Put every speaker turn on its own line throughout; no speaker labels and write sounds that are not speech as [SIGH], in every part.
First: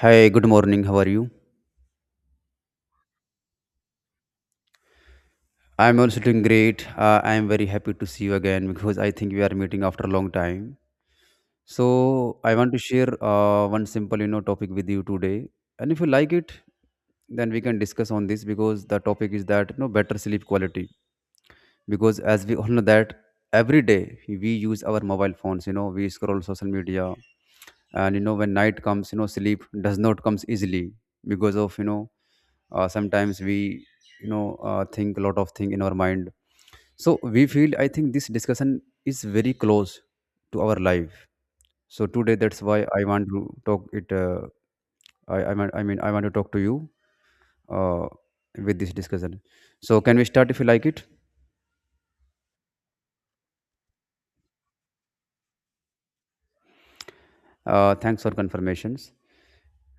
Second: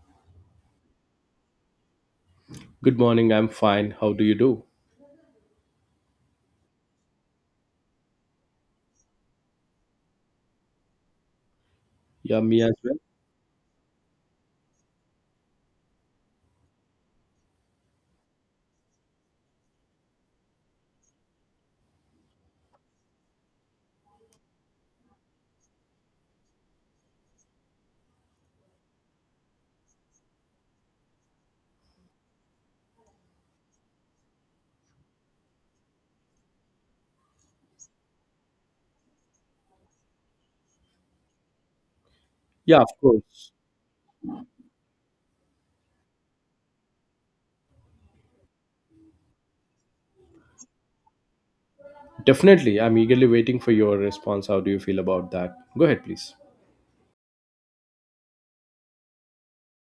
Hi, good morning. How are you?
Good morning, I'm fine. How do you do?
I'm also doing great. I'm very happy to see you again because I think we are meeting after a long time. So
Yeah,
I
me
want
as
to
well.
share one simple, topic with you today. And if you like it, then we can discuss on this because the topic is that you know better sleep quality. Because as we all know that every day we use our mobile phones, we scroll social media, and you know when night comes, sleep does not comes easily because of sometimes we think a lot of thing in our mind, so we feel, I think this discussion is very close to our life, so today that's
Yeah,
why
of
I want to
course.
talk it I mean I want to talk to you uh, with this discussion. So can we start if you like it?
Definitely. I'm eagerly waiting for your response. How do you feel about that? Go ahead, please.
Thanks for confirmations,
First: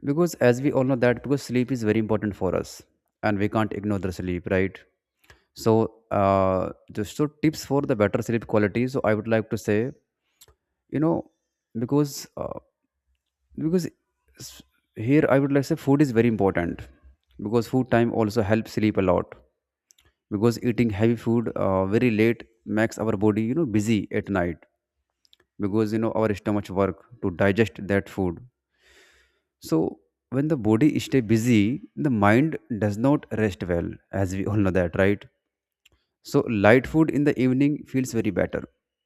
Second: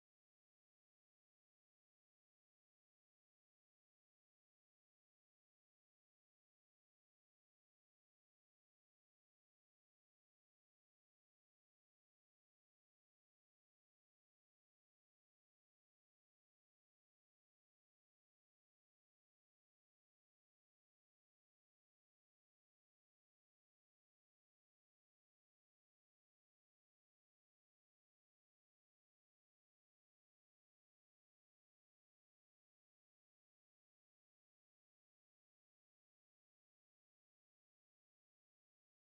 because as we all know that because sleep is very important for us and we can't ignore the sleep, right? So just so tips for the better sleep quality, so I would like to say, you know, because uh, because s- here I would like to say food is very important because food time also helps sleep a lot. Because eating heavy food very late makes our body, you know, busy at night, because you know our stomach work to digest that food. So when the body stay busy, the mind does not rest well, as we all know that, right? So light food in the evening feels very better.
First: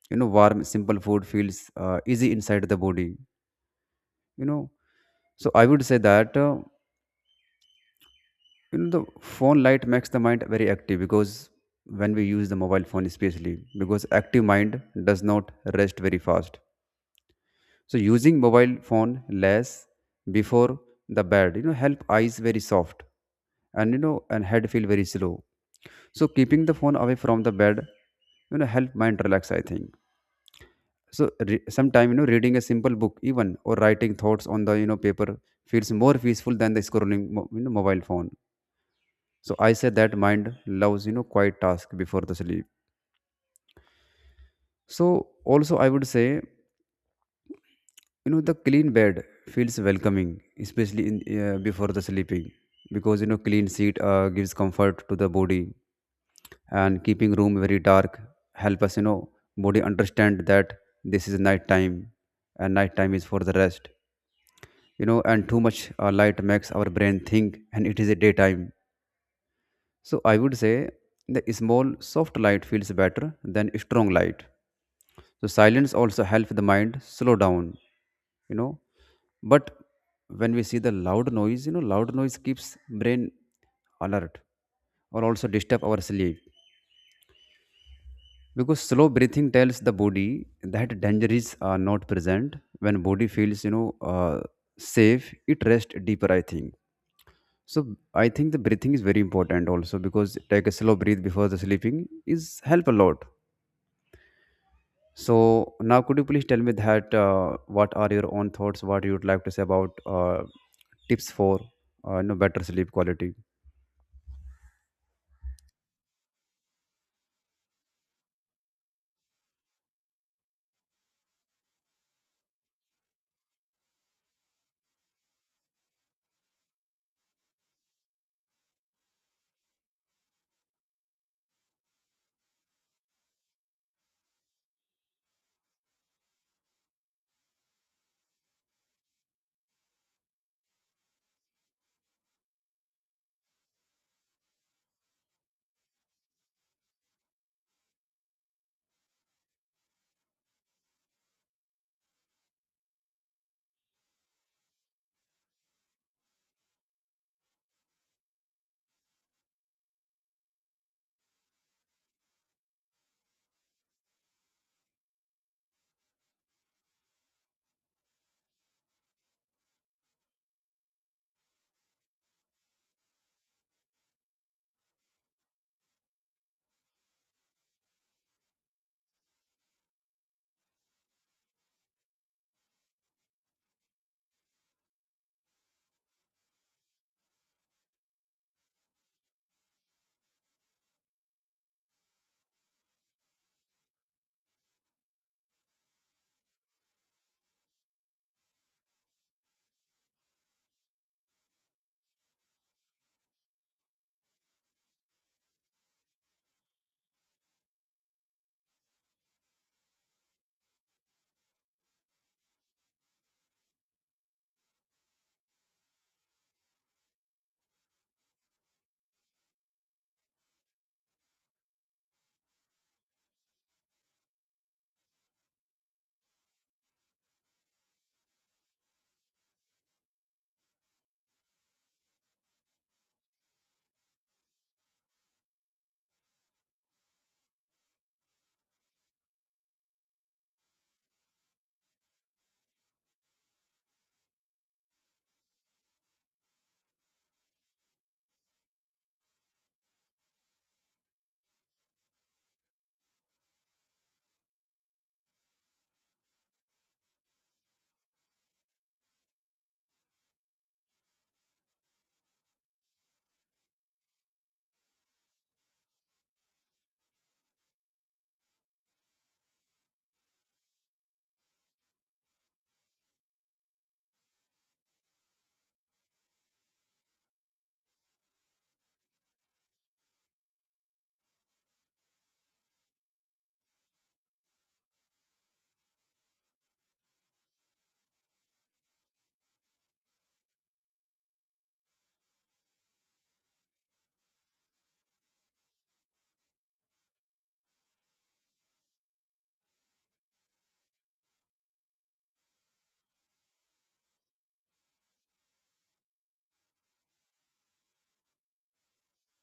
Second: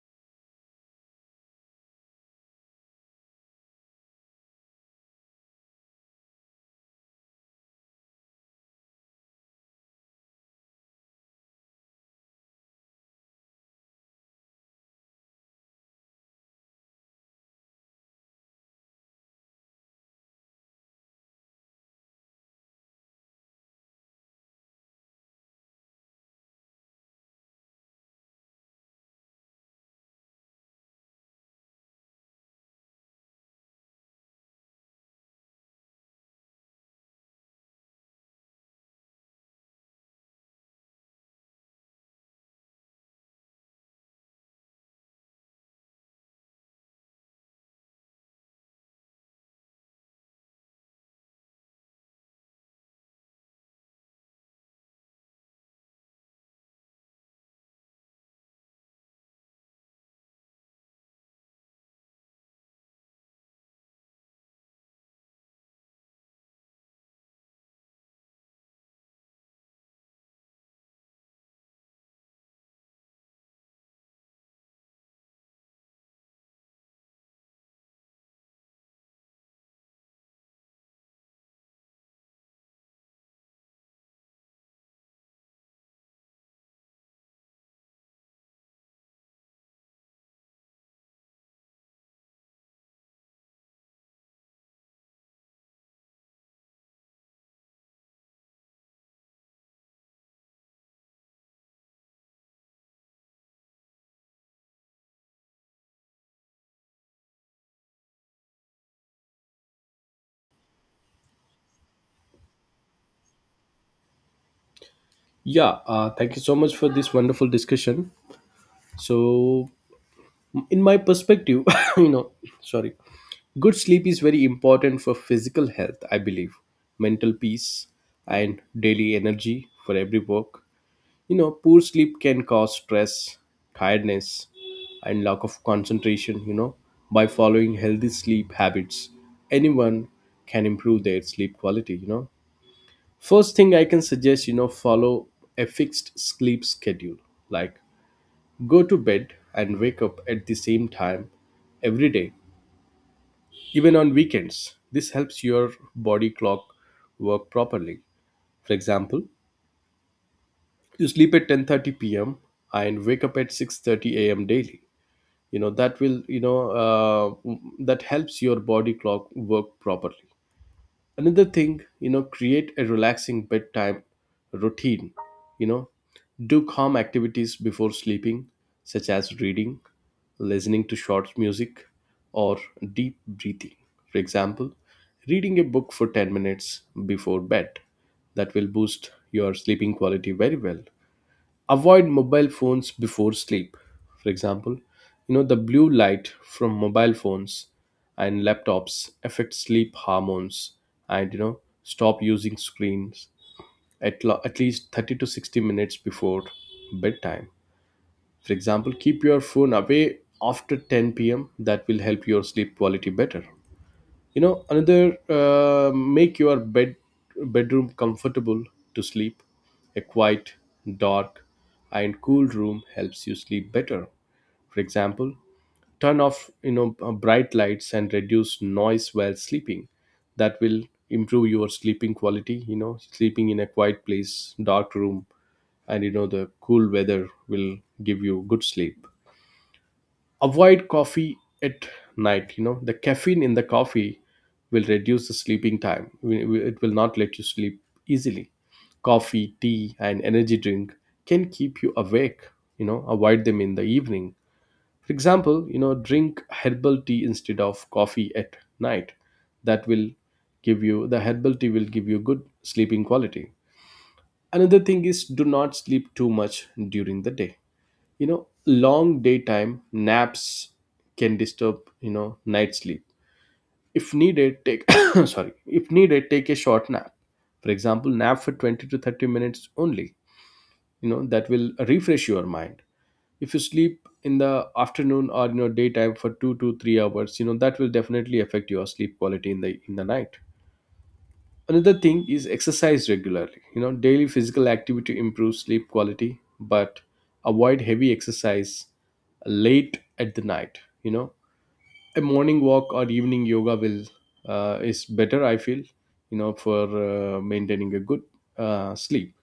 You know, warm simple food feels easy inside the body, you know. So I would say that, you know, the phone light makes the mind very active, because when we use the mobile phone especially, because active mind does not rest very fast. So using mobile phone less before the bed, you know, help eyes very soft, and you know and head feel very slow. So keeping the phone away from the bed, you know, help mind relax, I think. So sometime, you know, reading a simple book even, or writing thoughts on the, you know, paper feels more peaceful than the scrolling mobile phone. So I say that mind loves, you know, quiet task before the sleep. So also I would say, you know, the clean bed feels welcoming, especially in, before the sleeping, because you know clean seat gives comfort to the body. And keeping room very dark help us, you know, body understand that this is night time, and night time is for the rest, you know. And too much light makes our brain think and it is a daytime. So I would say the small soft light feels better than strong light. So silence also helps the mind slow down, you know. But when we see the loud noise, you know, loud noise keeps brain alert, or also disturb our sleep. Because slow breathing tells the body that danger is not present. When body feels, you know, uh, safe, it rests deeper, I think. So I think the breathing is very important also, because take a slow breath before the sleeping is help a lot. So now, could you please tell me that what are your own thoughts? What you would like to say about tips for you know better sleep quality?
Yeah, thank you so much for this wonderful discussion. So, in my perspective, [LAUGHS] you know, sorry, good sleep is very important for physical health, I believe, mental peace, and daily energy for every work. Poor sleep can cause stress, tiredness, and lack of concentration. By following healthy sleep habits, anyone can improve their sleep quality. First thing I can suggest, follow a fixed sleep schedule, like go to bed and wake up at the same time every day, even on weekends. This helps your body clock work properly. For example, you sleep at 10:30 p.m. and wake up at 6:30 a.m. daily. You know that will you know uh, that helps your body clock work properly. Another thing, create a relaxing bedtime routine. You know, do calm activities before sleeping, such as reading, listening to short music, or deep breathing. For example, reading a book for 10 minutes before bed, that will boost your sleeping quality very well. Avoid mobile phones before sleep. For example, the blue light from mobile phones and laptops affects sleep hormones, and stop using screens at least 30 to 60 minutes before bedtime. For example, keep your phone away after 10 p.m. That will help your sleep quality better. Another, make your bedroom comfortable to sleep. A quiet, dark, and cool room helps you sleep better. For example, turn off bright lights and reduce noise while sleeping. That will improve your sleeping quality. Sleeping in a quiet place, dark room, and the cool weather will give you good sleep. Avoid coffee at night. The caffeine in the coffee will reduce the sleeping time. It will not let you sleep easily. Coffee, tea, and energy drink can keep you awake. Avoid them in the evening. For example, drink herbal tea instead of coffee at night. That will give you the herbal tea will give you good sleeping quality. Another thing is, do not sleep too much during the day. Long daytime naps can disturb night sleep. If needed, take [COUGHS] sorry, if needed take a short nap. For example, nap for 20 to 30 minutes only. That will refresh your mind. If you sleep in the afternoon or daytime for 2 to 3 hours, that will definitely affect your sleep quality in the night. Another thing is exercise regularly. You know, daily physical activity improves sleep quality, but avoid heavy exercise late at the night. A morning walk or evening yoga will is better. I feel, for maintaining a good sleep.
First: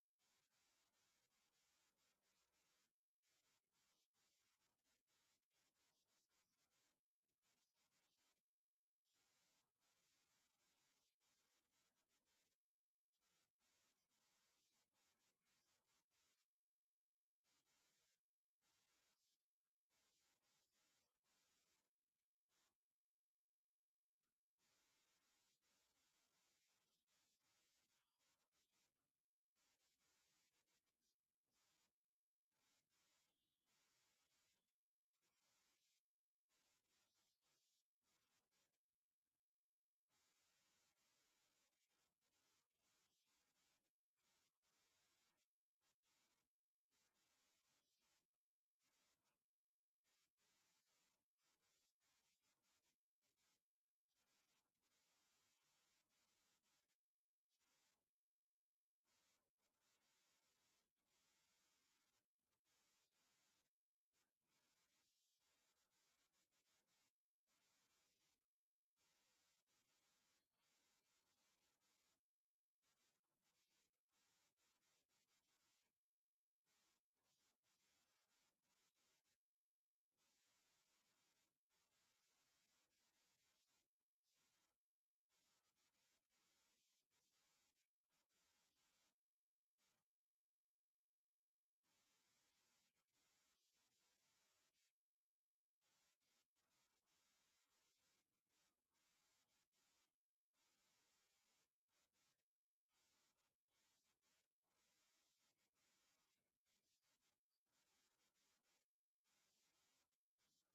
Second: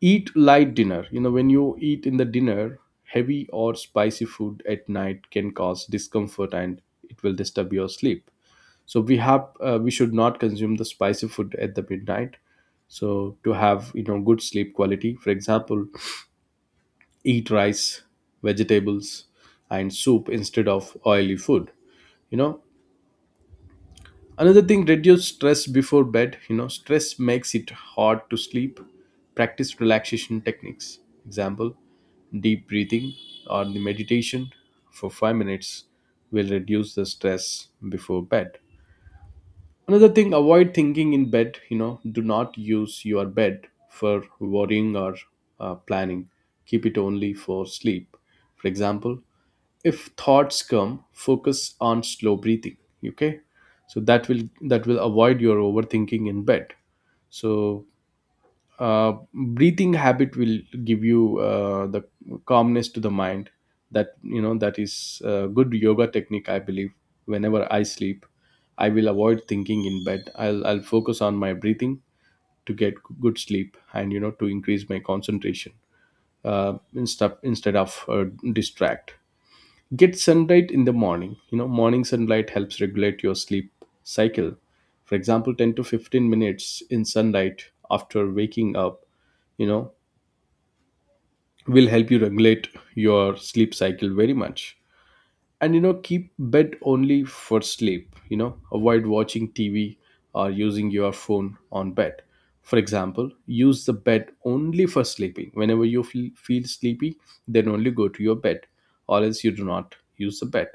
Eat light dinner. You know, when you eat in the dinner, heavy or spicy food at night can cause discomfort and it will disturb your sleep. So we should not consume the spicy food at the midnight, so to have good sleep quality. For example, eat rice, vegetables, and soup instead of oily food. you know Another thing, reduce stress before bed. Stress makes it hard to sleep. Practice relaxation techniques. Example, deep breathing or the meditation for 5 minutes will reduce the stress before bed. Another thing, avoid thinking in bed. You know, do not use your bed for worrying or planning. Keep it only for sleep. For example, if thoughts come, focus on slow breathing. Okay, so that will avoid your overthinking in bed. So breathing habit will give you the calmness to the mind. That you know That is a good yoga technique, I believe. Whenever I sleep, I will avoid thinking in bed. I'll focus on my breathing to get good sleep, and to increase my concentration, instead of distract. Get sunlight in the morning. Morning sunlight helps regulate your sleep cycle. For example, 10 to 15 minutes in sunlight after waking up, you know will help you regulate your sleep cycle very much. And keep bed only for sleep. Avoid watching TV or using your phone on bed. For example, use the bed only for sleeping. Whenever you feel sleepy, then only go to your bed, or else you do not use the bed.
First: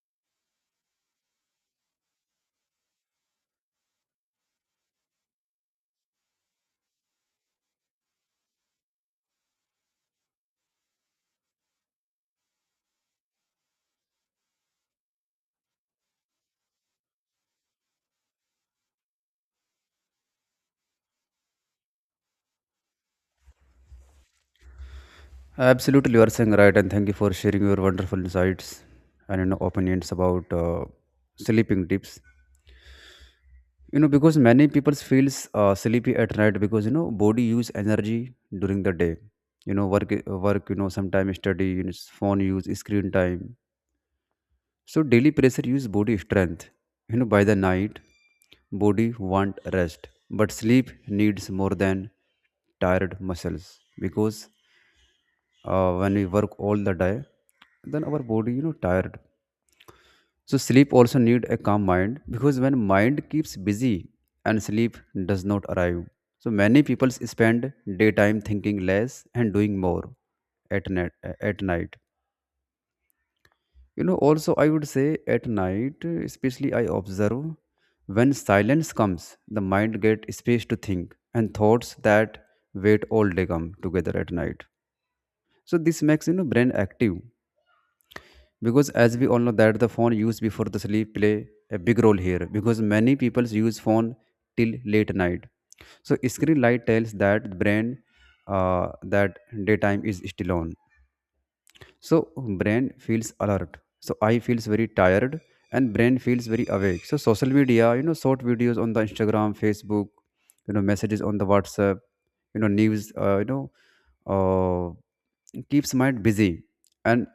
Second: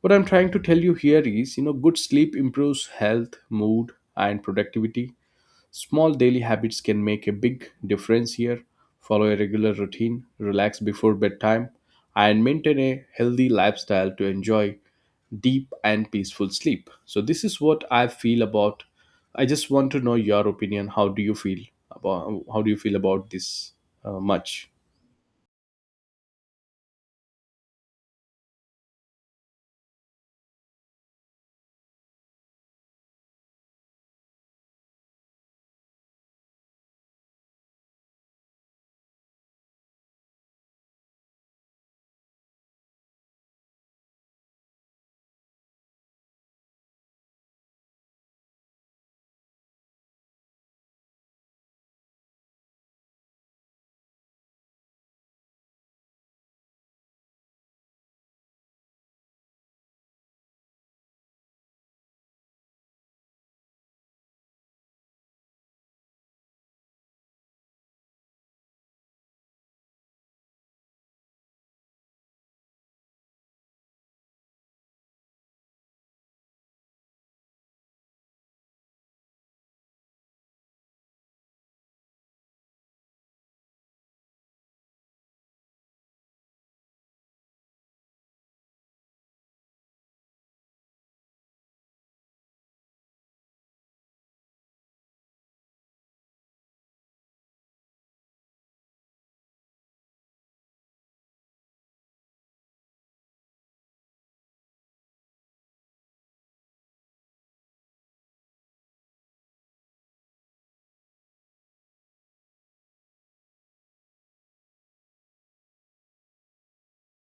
What I'm trying to tell you here is, you know, good sleep improves health, mood, and productivity. Small daily habits can make a big difference here. Follow a regular routine, relax before bedtime, and maintain a healthy lifestyle to enjoy deep and peaceful sleep. So this is what I feel about. I just want to know your opinion. How do you feel about how do you feel about this, much?
Absolutely, you are saying right, and thank you for sharing your wonderful insights and you know opinions about sleeping tips. You know because many people feels sleepy at night, because you know body use energy during the day. You know, work, you know, sometimes study, you know, phone use, screen time. So daily pressure use body strength. You know, by the night, body want rest, but sleep needs more than tired muscles, because when we work all the day, then our body, you know, tired. So sleep also need a calm mind, because when mind keeps busy and sleep does not arrive. So many people spend daytime thinking less and doing more at night. At night You know, also, I would say at night, especially, I observe, when silence comes, the mind get space to think, and thoughts that wait all day come together at night. So this makes, you know, brain active. Because as we all know that the phone use before the sleep play a big role here, because many people use phone till late night. So screen light tells that brain that daytime is still on, so brain feels alert, so I feels very tired and brain feels very awake. So social media, you know, short videos on the Instagram, Facebook, you know messages on the WhatsApp, you know news, keeps mind busy. And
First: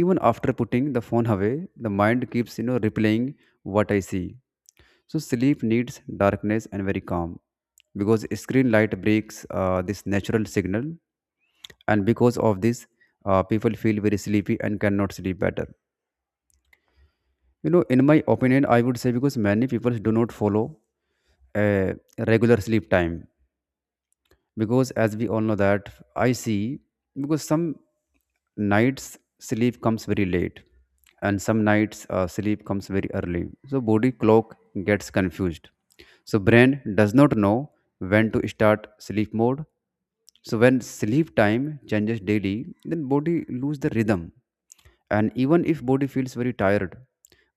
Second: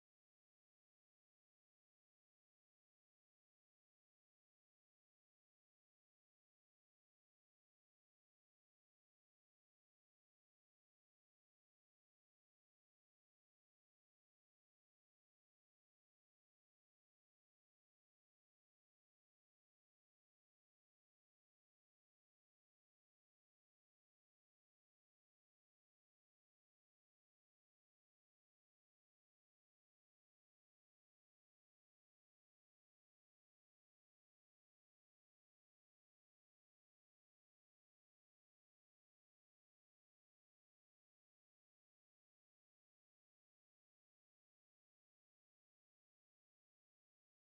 even after putting the phone away, the mind keeps, you know, replaying what I see. So sleep needs darkness and very calm, because screen light breaks, this natural signal, and because of this, people feel very sleepy and cannot sleep better. You know, in my opinion, I would say, because many people do not follow a regular sleep time, because as we all know that, I see, because some nights sleep comes very late and some nights, sleep comes very early, so body clock gets confused. So brain does not know when to start sleep mode. So when sleep time changes daily, then body lose the rhythm, and even if body feels very tired,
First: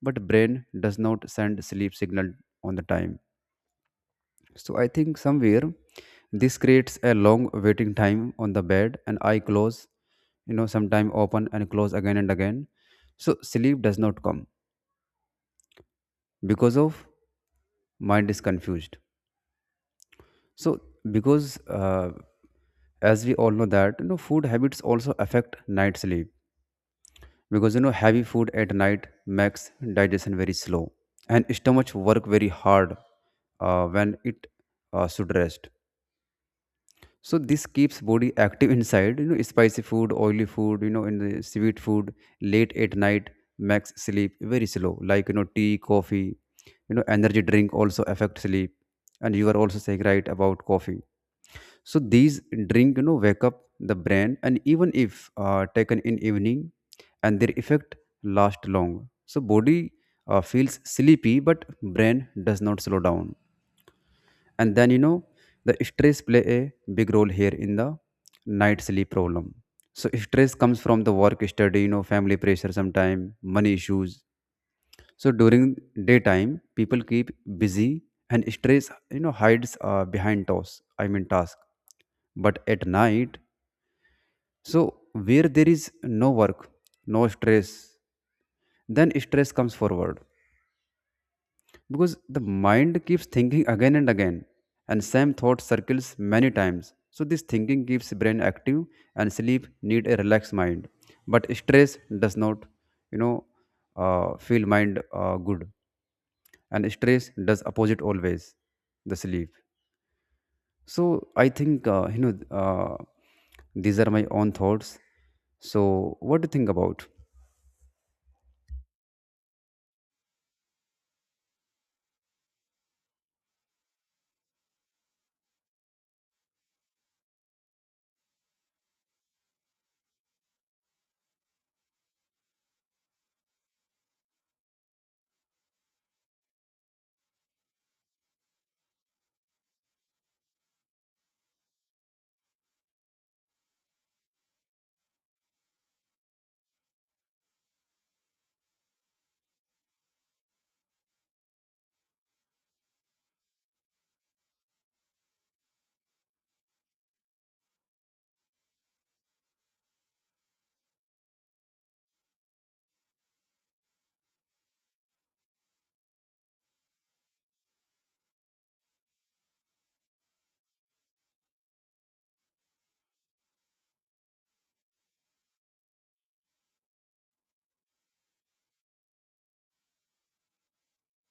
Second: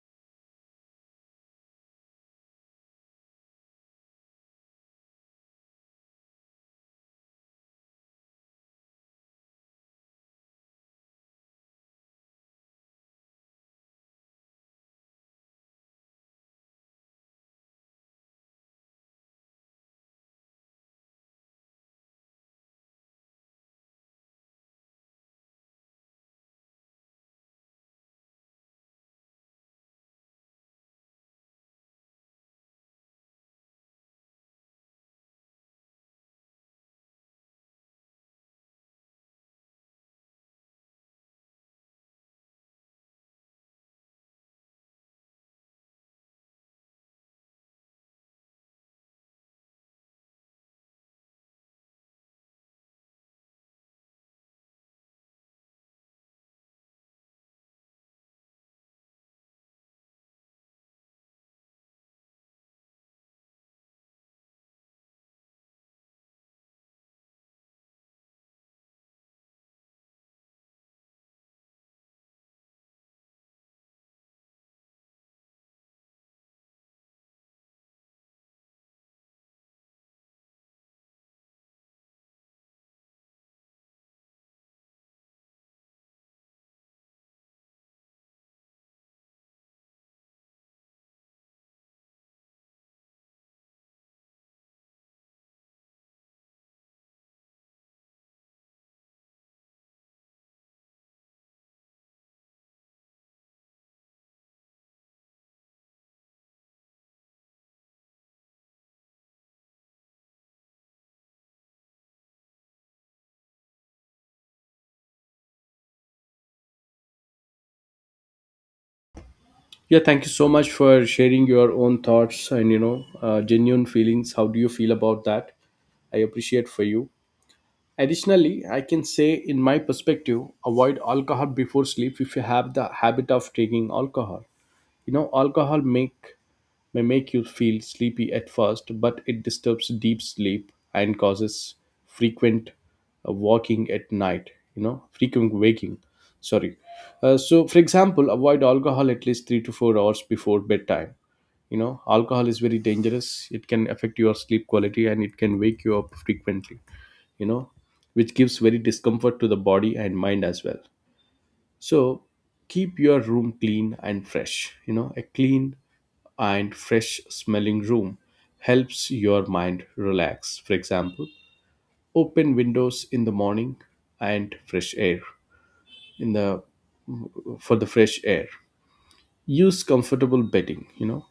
but brain does not send sleep signal on the time. So I think somewhere this creates a long waiting time on the bed, and I close, you know, sometime open and close again and again. So sleep does not come because of mind is confused. So because as we all know that you know food habits also affect night sleep, because you know heavy food at night makes digestion very slow and stomach work very hard, when it should rest. So this keeps body active inside, you know, spicy food, oily food, you know, in the sweet food, late at night makes sleep very slow. Like, you know, tea, coffee, you know, energy drink also affect sleep. And you are also saying right about coffee. So these drink, you know, wake up the brain, and even if taken in evening, and their effect last long. So body feels sleepy, but brain does not slow down. And then, you know, the stress play a big role here in the night sleep problem. So stress comes from the work, study, you know, family pressure, sometime money issues. So during daytime people keep busy and stress, you know, hides behind task I mean task but at night, so where there is no work, no stress, then stress comes forward, because the mind keeps thinking again and again and same thought circles many times. So this thinking keeps brain active, and sleep need a relaxed mind, but stress does not, you know, feel mind good, and stress does opposite always the sleep. So I think, uh, these are my own thoughts, so what do you think about?
Yeah, thank you so much for sharing your own thoughts and genuine feelings. How do you feel about that? I appreciate for you. Additionally, I can say, in my perspective, avoid alcohol before sleep if you have the habit of taking alcohol. You know, alcohol make may make you feel sleepy at first, but it disturbs deep sleep and causes frequent walking at night, you know, frequent waking. Sorry. So, for example, avoid alcohol at least 3 to 4 hours before bedtime. You know, alcohol is very dangerous. It can affect your sleep quality and it can wake you up frequently, you know, which gives very discomfort to the body and mind as well. So keep your room clean and fresh. You know, a clean and fresh smelling room helps your mind relax. For example, open windows in the morning and fresh air in the for the fresh air. Use comfortable bedding, you know.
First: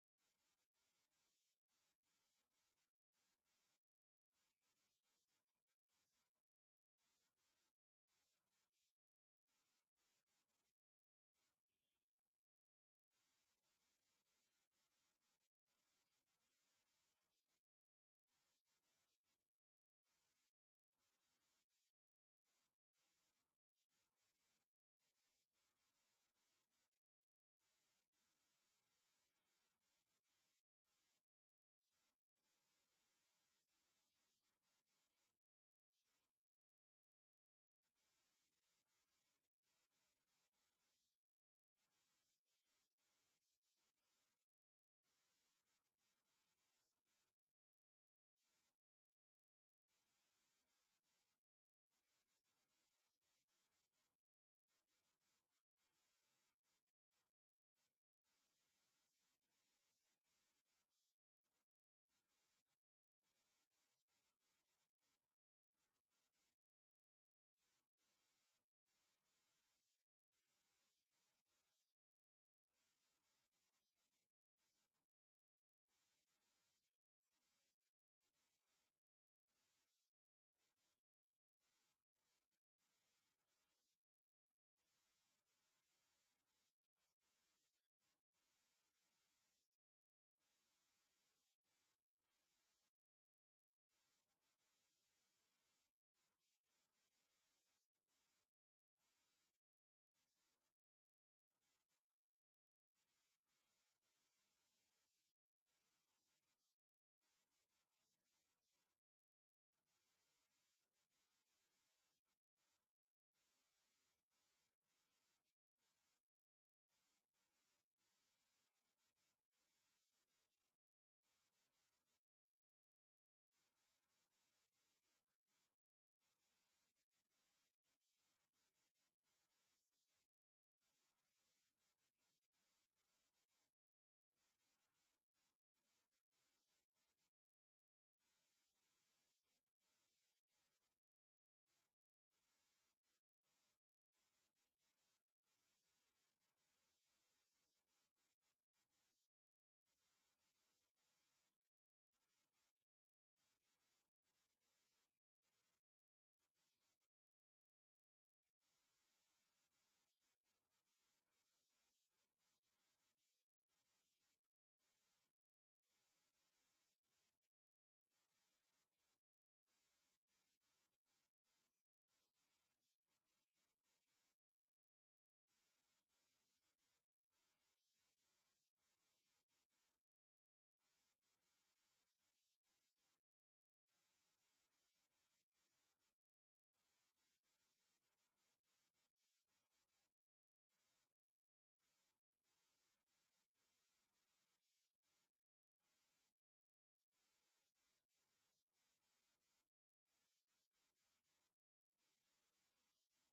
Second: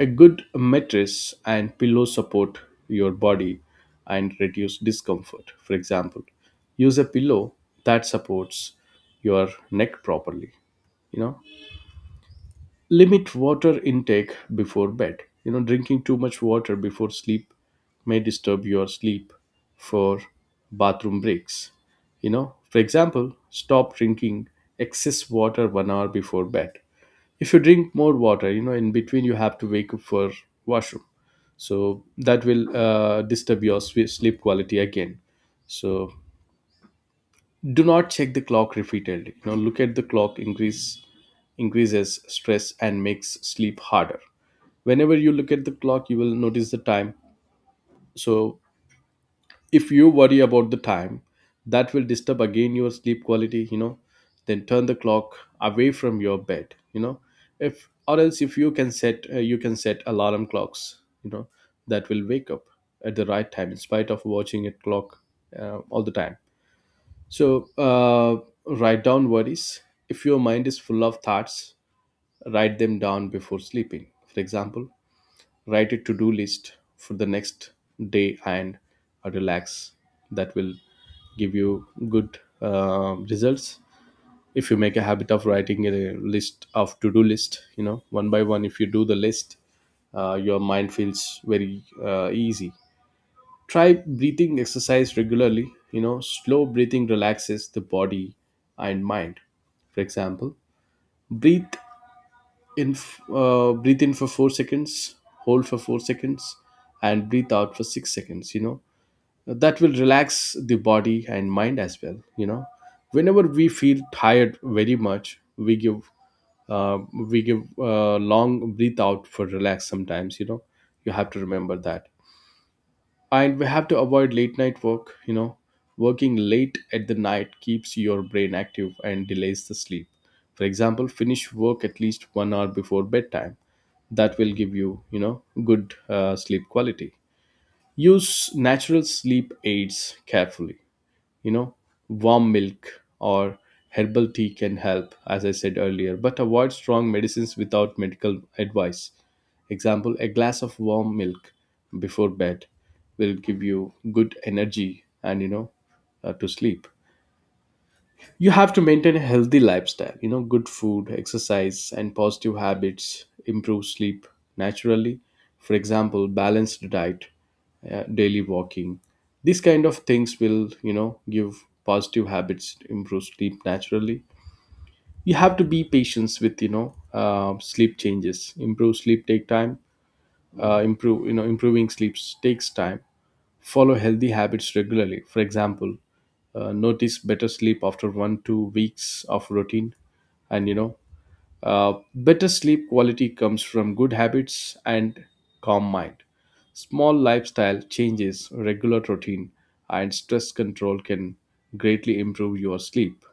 A good mattress and pillow support your body and reduce discomfort. For example, use a pillow that supports your neck properly. you know Limit water intake before bed. Drinking too much water before sleep may disturb your sleep for bathroom breaks. For example, stop drinking excess water 1 hour before bed. If you drink more water, in between you have to wake up for washroom. So that will disturb your sleep quality again. So do not check the clock repeatedly. Look at the clock, increases stress and makes sleep harder. Whenever you look at the clock, you will notice the time. So if you worry about the time, that will disturb again your sleep quality. Then turn the clock away from your bed. If or else, if you can set, you can set alarm clocks. That will wake up at the right time in spite of watching a clock all the time. So, write down worries. If your mind is full of thoughts, write them down before sleeping. For example, write a to do list for the next day and relax. That will give you good results. If you make a habit of writing a list of to do list, you know, one by one, if you do the list, your mind feels very easy. Try breathing exercise regularly. Slow breathing relaxes the body and mind. For example, breathe breathe in for 4 seconds, hold for 4 seconds, and breathe out for 6 seconds. That will relax the body and mind as well. Whenever we feel tired very much, uh, we give long breathe out for relax sometimes, you know. You have to remember that. And we have to avoid late night work. Working late at the night keeps your brain active and delays the sleep. For example, finish work at least 1 hour before bedtime. That will give you, you know good sleep quality. Use natural sleep aids carefully. you know Warm milk or herbal tea can help, as I said earlier, but avoid strong medicines without medical advice. Example, a glass of warm milk before bed will give you good energy and to sleep. You have to maintain a healthy lifestyle, you know, good food, exercise, and positive habits improve sleep naturally. For example, balanced diet, daily walking. These kind of things will, you know, give positive habits, improve sleep naturally. You have to be patient with, you know, sleep changes. Improve sleep take time. Uh, improve you know improving sleep takes time. Follow healthy habits regularly. For example, notice better sleep after 1 2 weeks of routine. And better sleep quality comes from good habits and calm mind. Small lifestyle changes, regular routine, and stress control can greatly improve your sleep.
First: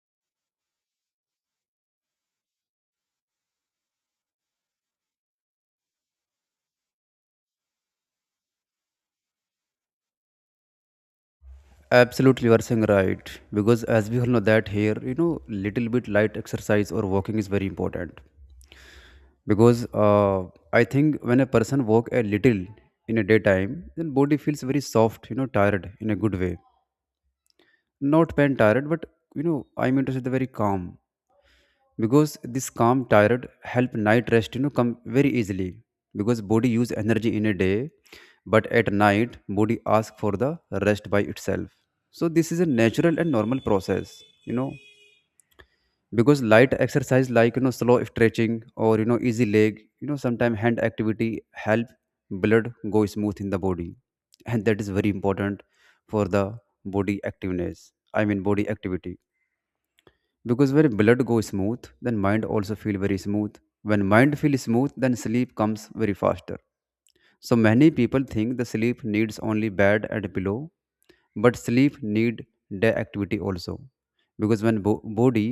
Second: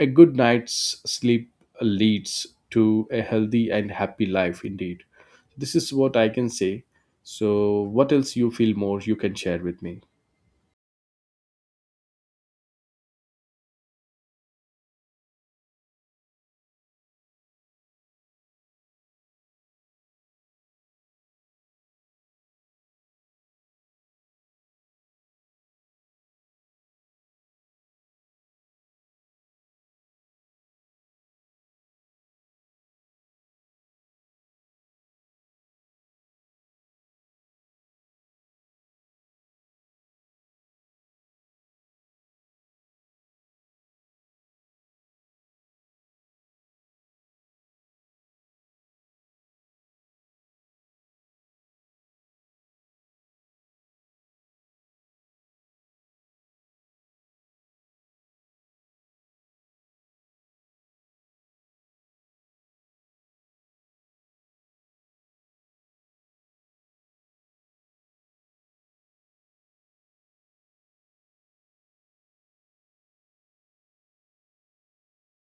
A good night's sleep leads to a healthy and happy life indeed. This is what I can say. So, what else you feel more you can share with me?
Absolutely, you are saying right. Because as we all know that here, you know, little bit light exercise or walking is very important. Because I think when a person walk a little in a daytime, then body feels very soft, you know, tired in a good way. Not pain tired, but I mean to say the very calm, because this calm tired help night rest come very easily. Because body use energy in a day, but at night body ask for the rest by itself. So this is a natural and normal process, you know because light exercise like slow stretching or easy leg, sometime hand activity help blood go smooth in the body, and that is very important for the body activeness. I mean body activity, because when blood goes smooth then mind also feel very smooth. When mind feels smooth then sleep comes very faster. So many people think the sleep needs only bed and pillow, but sleep need day activity also, because when body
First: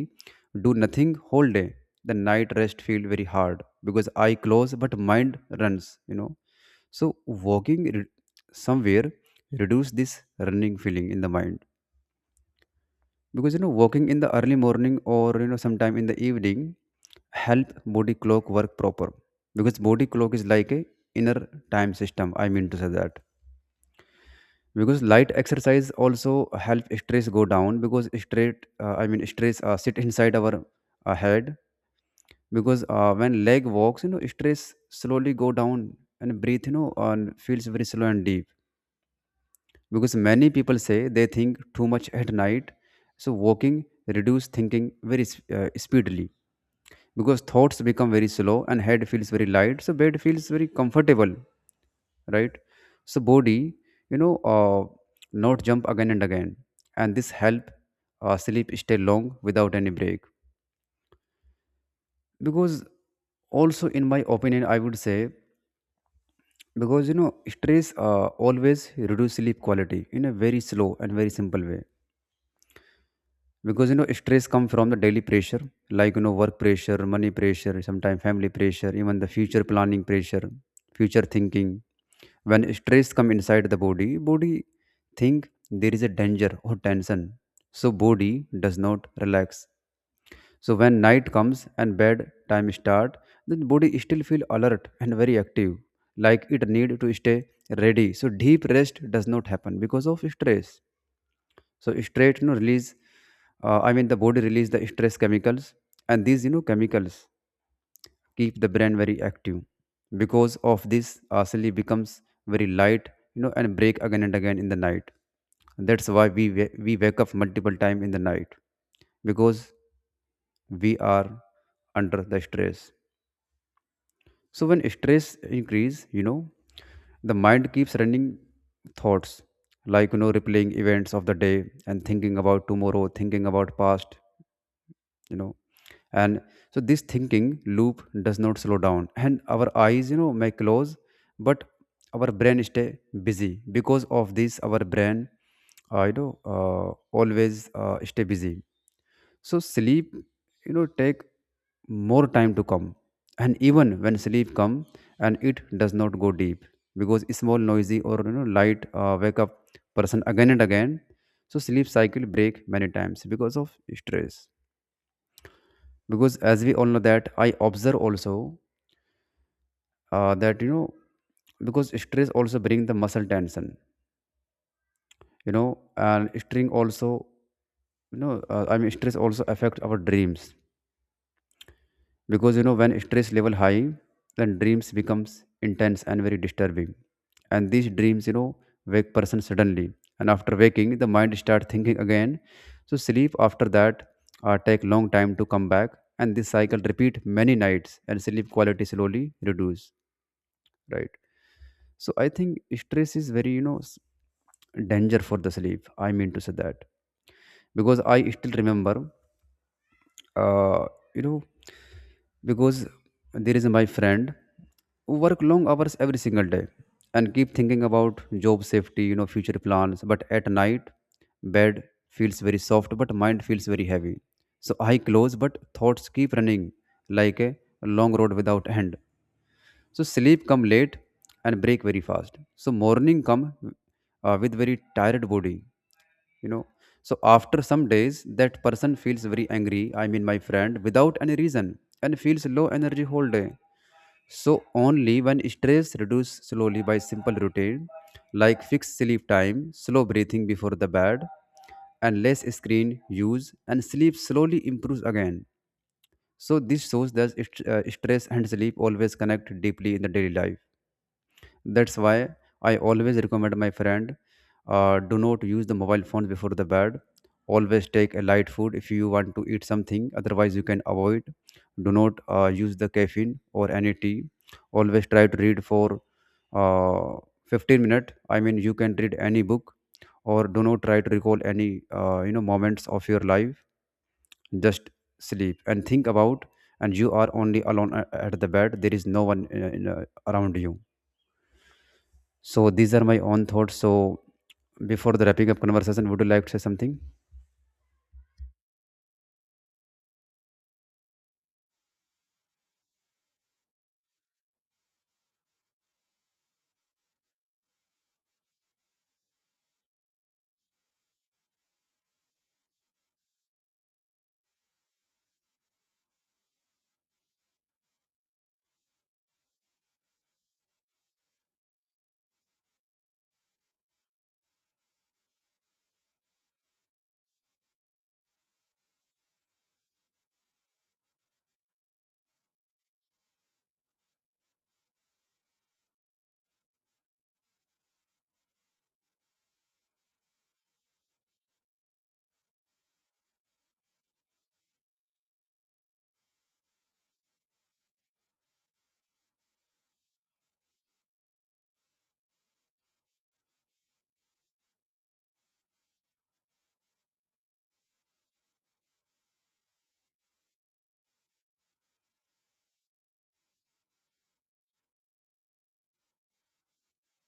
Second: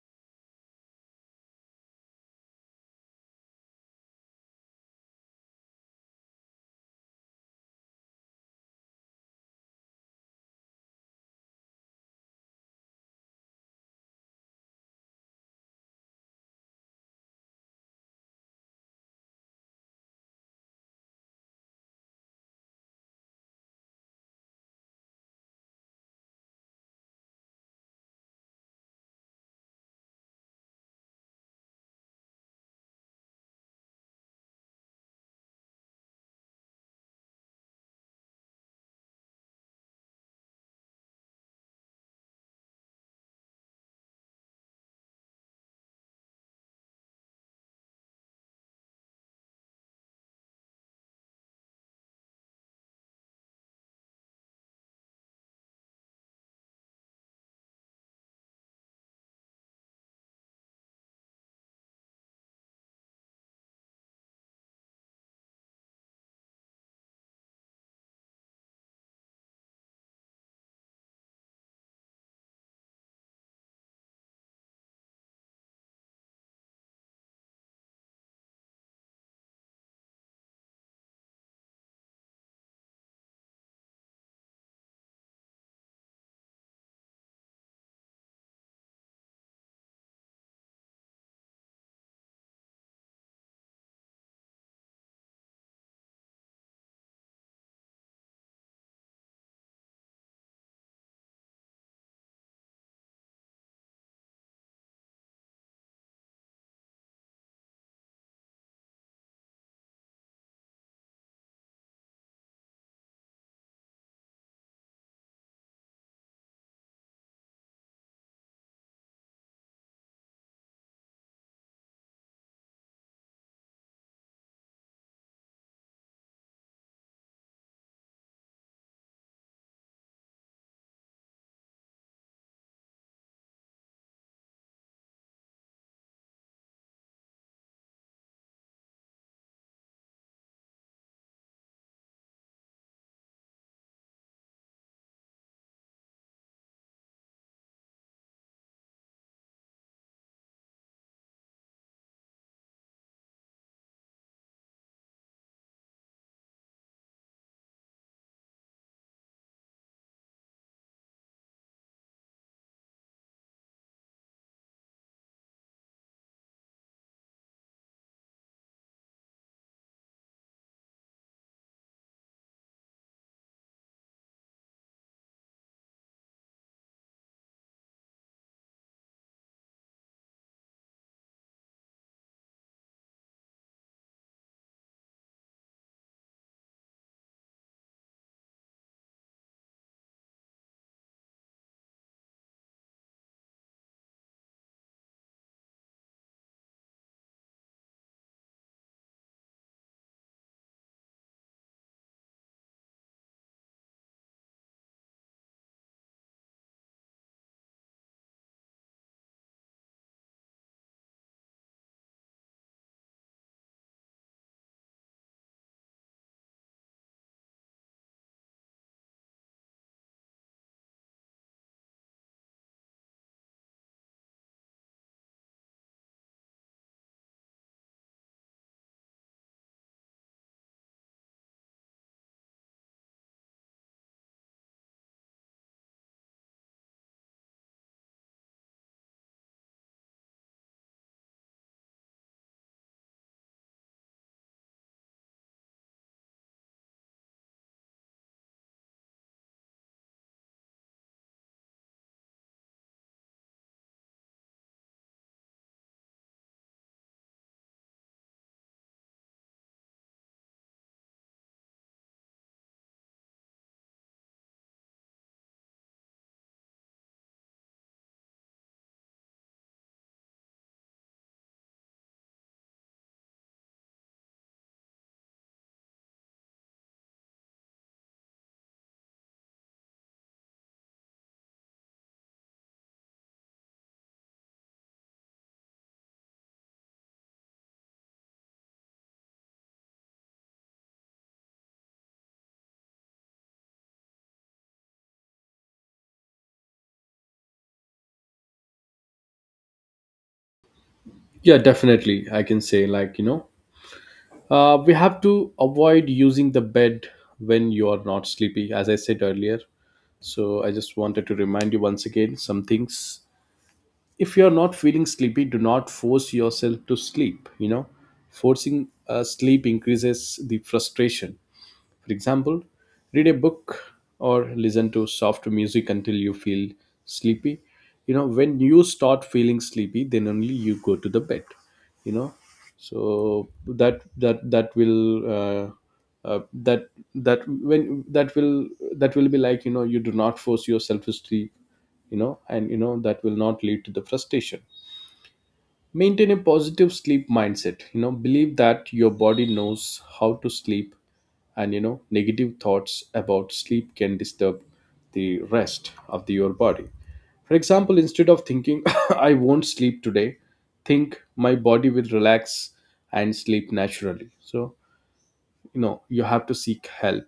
do nothing whole day, the night rest feel very hard, because eye close but mind runs, so walking somewhere reduce this running feeling in the mind. Because walking in the early morning, or sometime in the evening, help body clock work proper, because body clock is like a inner time system. I mean to say that because light exercise also help stress go down, because straight I mean stress sit inside our head, because when leg walks, stress slowly go down and breathe, and feels very slow and deep. Because many people say they think too much at night, so walking reduce thinking very speedily, because thoughts become very slow and head feels very light, so bed feels very comfortable, right? So body you know uh, not jump again and again, and this help sleep stay long without any break. Because also in my opinion I would say, because stress always reduce sleep quality in a very slow and very simple way. Because stress come from the daily pressure, like work pressure, money pressure, sometimes family pressure, even the future planning pressure, future thinking. When stress come inside the body, body think there is a danger or tension, so body does not relax. So when night comes and bed time start, then body still feel alert and very active, like it need to stay ready, so deep rest does not happen because of stress. So stress release, I mean the body release the stress chemicals, and these chemicals keep the brain very active. Because of this, asali becomes very light, and break again and again in the night. That's why we wake up multiple times in the night, because we are under the stress. So when stress increase, the mind keeps running thoughts, like replaying events of the day and thinking about tomorrow, thinking about past, you know and so this thinking loop does not slow down, and our eyes may close, but our brain stay busy. Because of this our brain always stay busy, so sleep take more time to come, and even when sleep come, and it does not go deep, because small noisy or light wake up person again and again. So sleep cycle break many times because of stress. Because as we all know, that I observe also, that because stress also bring the muscle tension, and string also, I mean stress also affect our dreams, because when stress level high, then dreams becomes intense and very disturbing. And these dreams wake person suddenly, and after waking the mind start thinking again, so sleep after that take long time to come back, and this cycle repeat many nights and sleep quality slowly reduce, right? So I think stress is very danger for the sleep, I mean to say that. Because I still remember, uh, you know because there is my friend who work long hours every single day, and keep thinking about job safety, future plans. But at night, bed feels very soft, but mind feels very heavy. So I close, but thoughts keep running like a long road without end. So sleep come late and break very fast. So morning come with very tired body, you know. So after some days, that person feels very angry. I mean, my friend, without any reason, and feels low energy whole day. So only when stress reduce slowly by simple routine, like fixed sleep time, slow breathing before the bed, and less screen use, and sleep slowly improves again. So this shows that stress and sleep always connect deeply in the daily life. That's why I always recommend my friend do not use the mobile phones before the bed. Always take a light food if you want to eat something, otherwise, you can avoid. Do not use the caffeine or any tea. Always try to read for uh, 15 minutes. I mean, you can read any book, or do not try to recall any moments of your life. Just sleep and think about, and you are only alone at the bed. There is no one around you. So these are my own thoughts. So before the wrapping up conversation, would you like to say something?
Yeah, definitely. I can say, like, you know, we have to avoid using the bed when you are not sleepy, as I said earlier. So, I just wanted to remind you once again some things. If you are not feeling sleepy, do not force yourself to sleep. You know, forcing sleep increases the frustration. For example, read a book or listen to soft music until you feel sleepy. You know, when you start feeling sleepy, then only you go to the bed. You know, so that will that that when that will be like, you know, you do not force yourself to sleep. You know, and you know that will not lead to the frustration. Maintain a positive sleep mindset. You know, believe that your body knows how to sleep, and you know, negative thoughts about sleep can disturb the rest of your body. For example, instead of thinking, [COUGHS] [LAUGHS] I won't sleep today, think my body will relax and sleep naturally. So, you know, you have to seek help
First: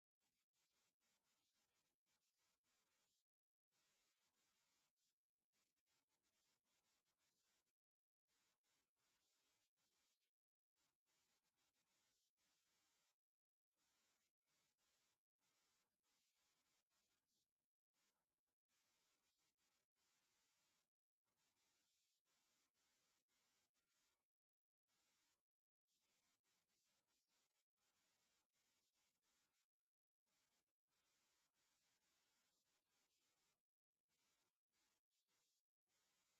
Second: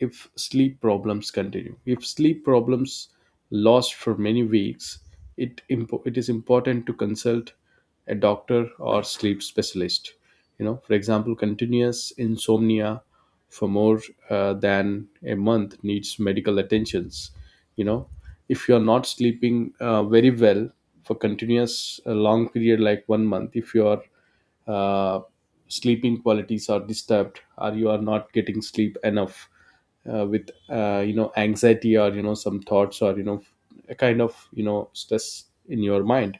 if sleep problems continue. If sleep problems last for many weeks, it is important to consult a doctor or sleep specialist. You know, for example, continuous insomnia for more than a month needs medical attentions. You know, if you are not sleeping very well for continuous long period like 1 month, if you are uh, sleeping qualities are disturbed or you are not getting sleep enough with you know anxiety or you know some thoughts or you know a kind of you know stress in your mind,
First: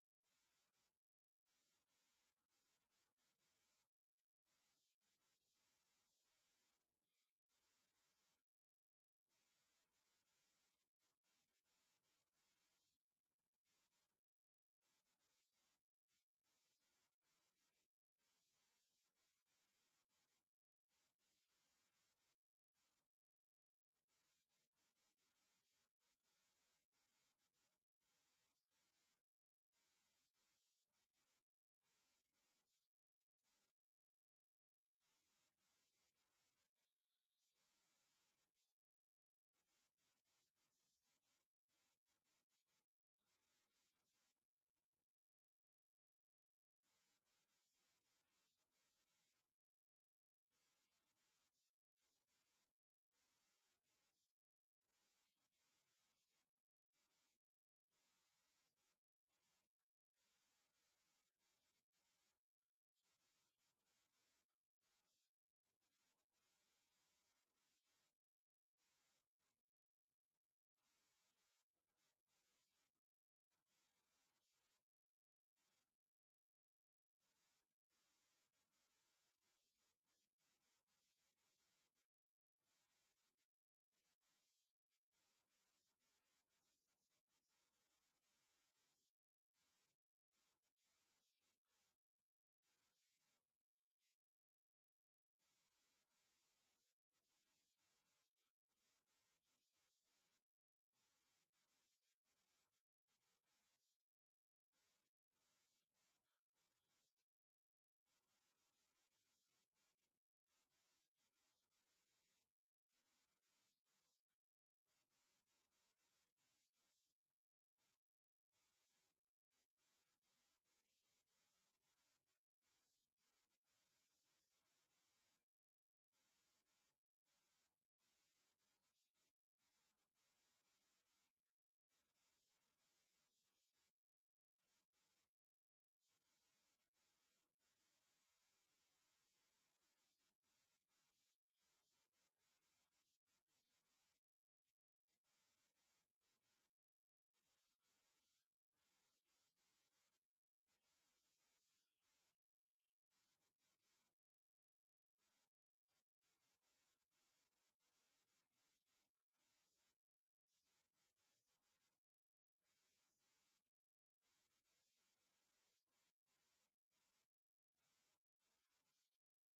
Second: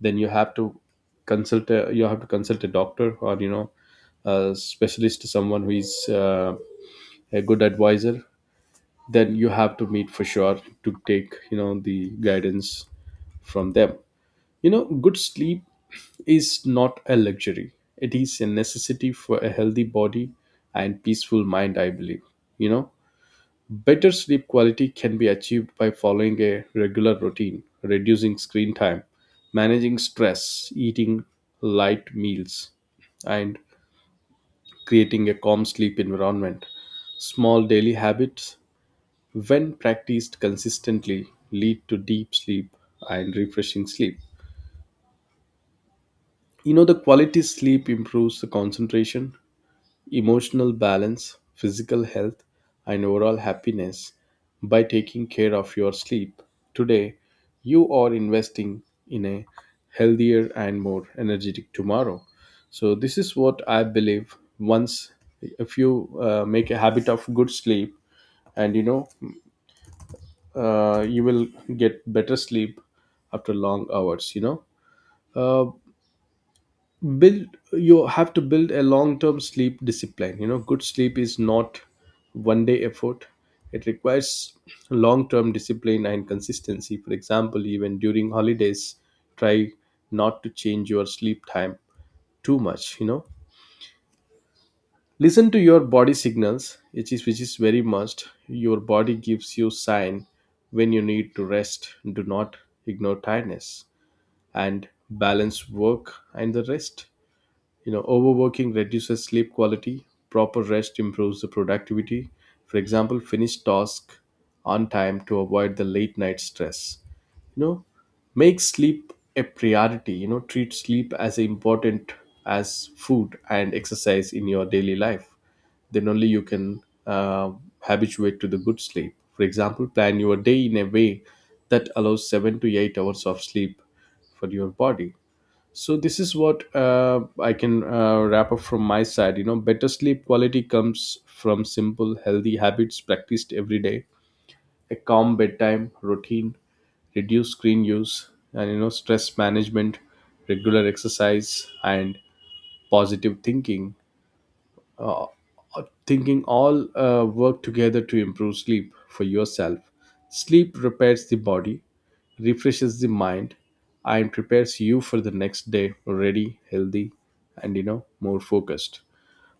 then you have to you have to consult a doctor or you know a specialist, someone who is a good advisor, then you have to meet for sure to take, you know, the guidance from them. You know, good sleep is not a luxury. It is a necessity for a healthy body and peaceful mind, I believe. You know, better sleep quality can be achieved by following a regular routine, reducing screen time, managing stress, eating light meals, and creating a calm sleep environment. Small daily habits, when practiced consistently, lead to deep sleep and refreshing sleep. You know, the quality sleep improves the concentration, emotional balance, physical health, and overall happiness by taking care of your sleep. Today, you are investing in a healthier and more energetic tomorrow. So, this is what I believe. Once if you make a habit of good sleep, and you know you will get better sleep after long hours, you know, uh, build you have to build a long term sleep discipline. You know, good sleep is not one day effort. It requires long term discipline and consistency. For example, even during holidays, try not to change your sleep time too much. You know, listen to your body signals, which is very must. Your body gives you sign when you need to rest. Do not ignore tiredness and balance work and the rest. You know, overworking reduces sleep quality, proper rest improves the productivity. For example, finish task on time to avoid the late night stress. You know, make sleep a priority, you know, treat sleep as important as food and exercise in your daily life. Then only you can habituate to the good sleep. For example, plan your day in a way that allows 7 to 8 hours of sleep for your body. So this is what I can wrap up from my side. You know, better sleep quality comes from simple, healthy habits practiced every day, a calm bedtime routine, reduce screen use, and you know, stress management, regular exercise, and positive uh, thinking all work together to improve sleep for yourself. Sleep repairs the body, refreshes the mind, and prepares you for the next day ready, healthy, and you know, more focused.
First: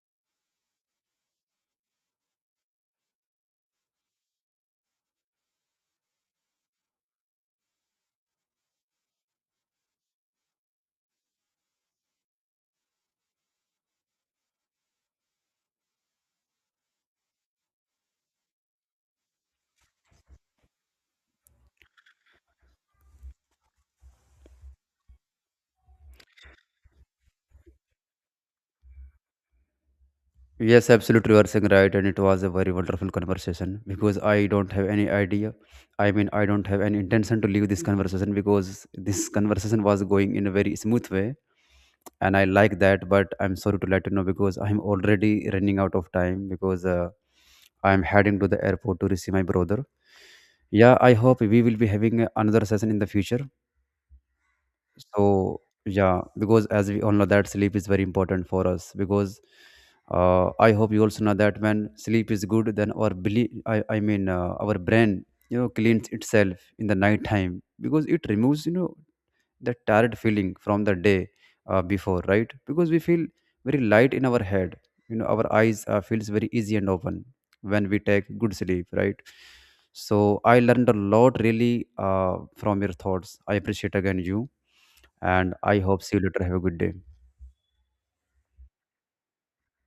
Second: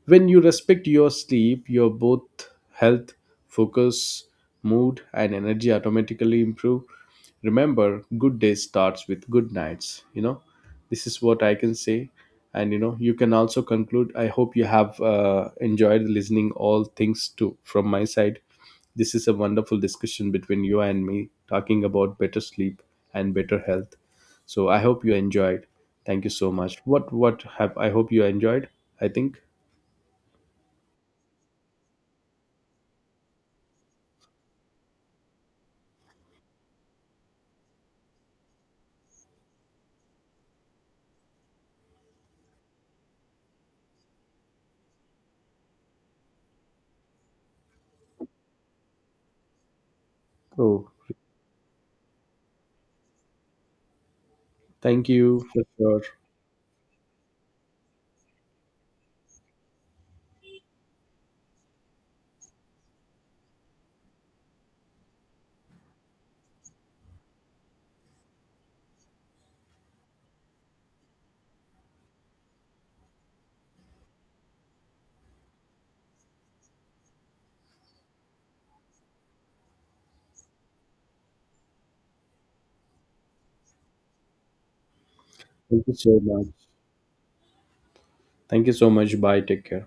When you respect your sleep, your both health, focus, mood, and energy automatically improve. Remember, good day starts with good nights. You know, this is what I can say. And you know, you can also conclude. I hope you have enjoyed listening all things to from my side. This is a wonderful discussion between you and me, talking about better sleep and better health. So I hope you enjoyed. Thank you so much. What have I hope you enjoyed? I think.
Yes, absolutely, you are saying right, and it was a very wonderful conversation because I don't have any idea. I mean, I don't have any intention to leave this conversation because this conversation was going in a very smooth way, and I like that. But I'm sorry to let you know because I'm already running out of time, because I'm heading to the airport to receive my brother.
Oh,
Yeah, I hope we will be having another session in the future.
thank you
So
for sure.
yeah, because as we all know that sleep is very important for us, because I hope you also know that when sleep is good, then our I mean our brain cleans itself in the night time, because it removes that tired feeling from the day before, right? Because we feel very light in our head, our eyes feels very easy and open when we take good sleep, right? So I learned a lot, really, from your thoughts. I appreciate again you, and I
Thank you
hope see
so
you later.
much.
Have a good day.
Thank you so much. Bye. Take care.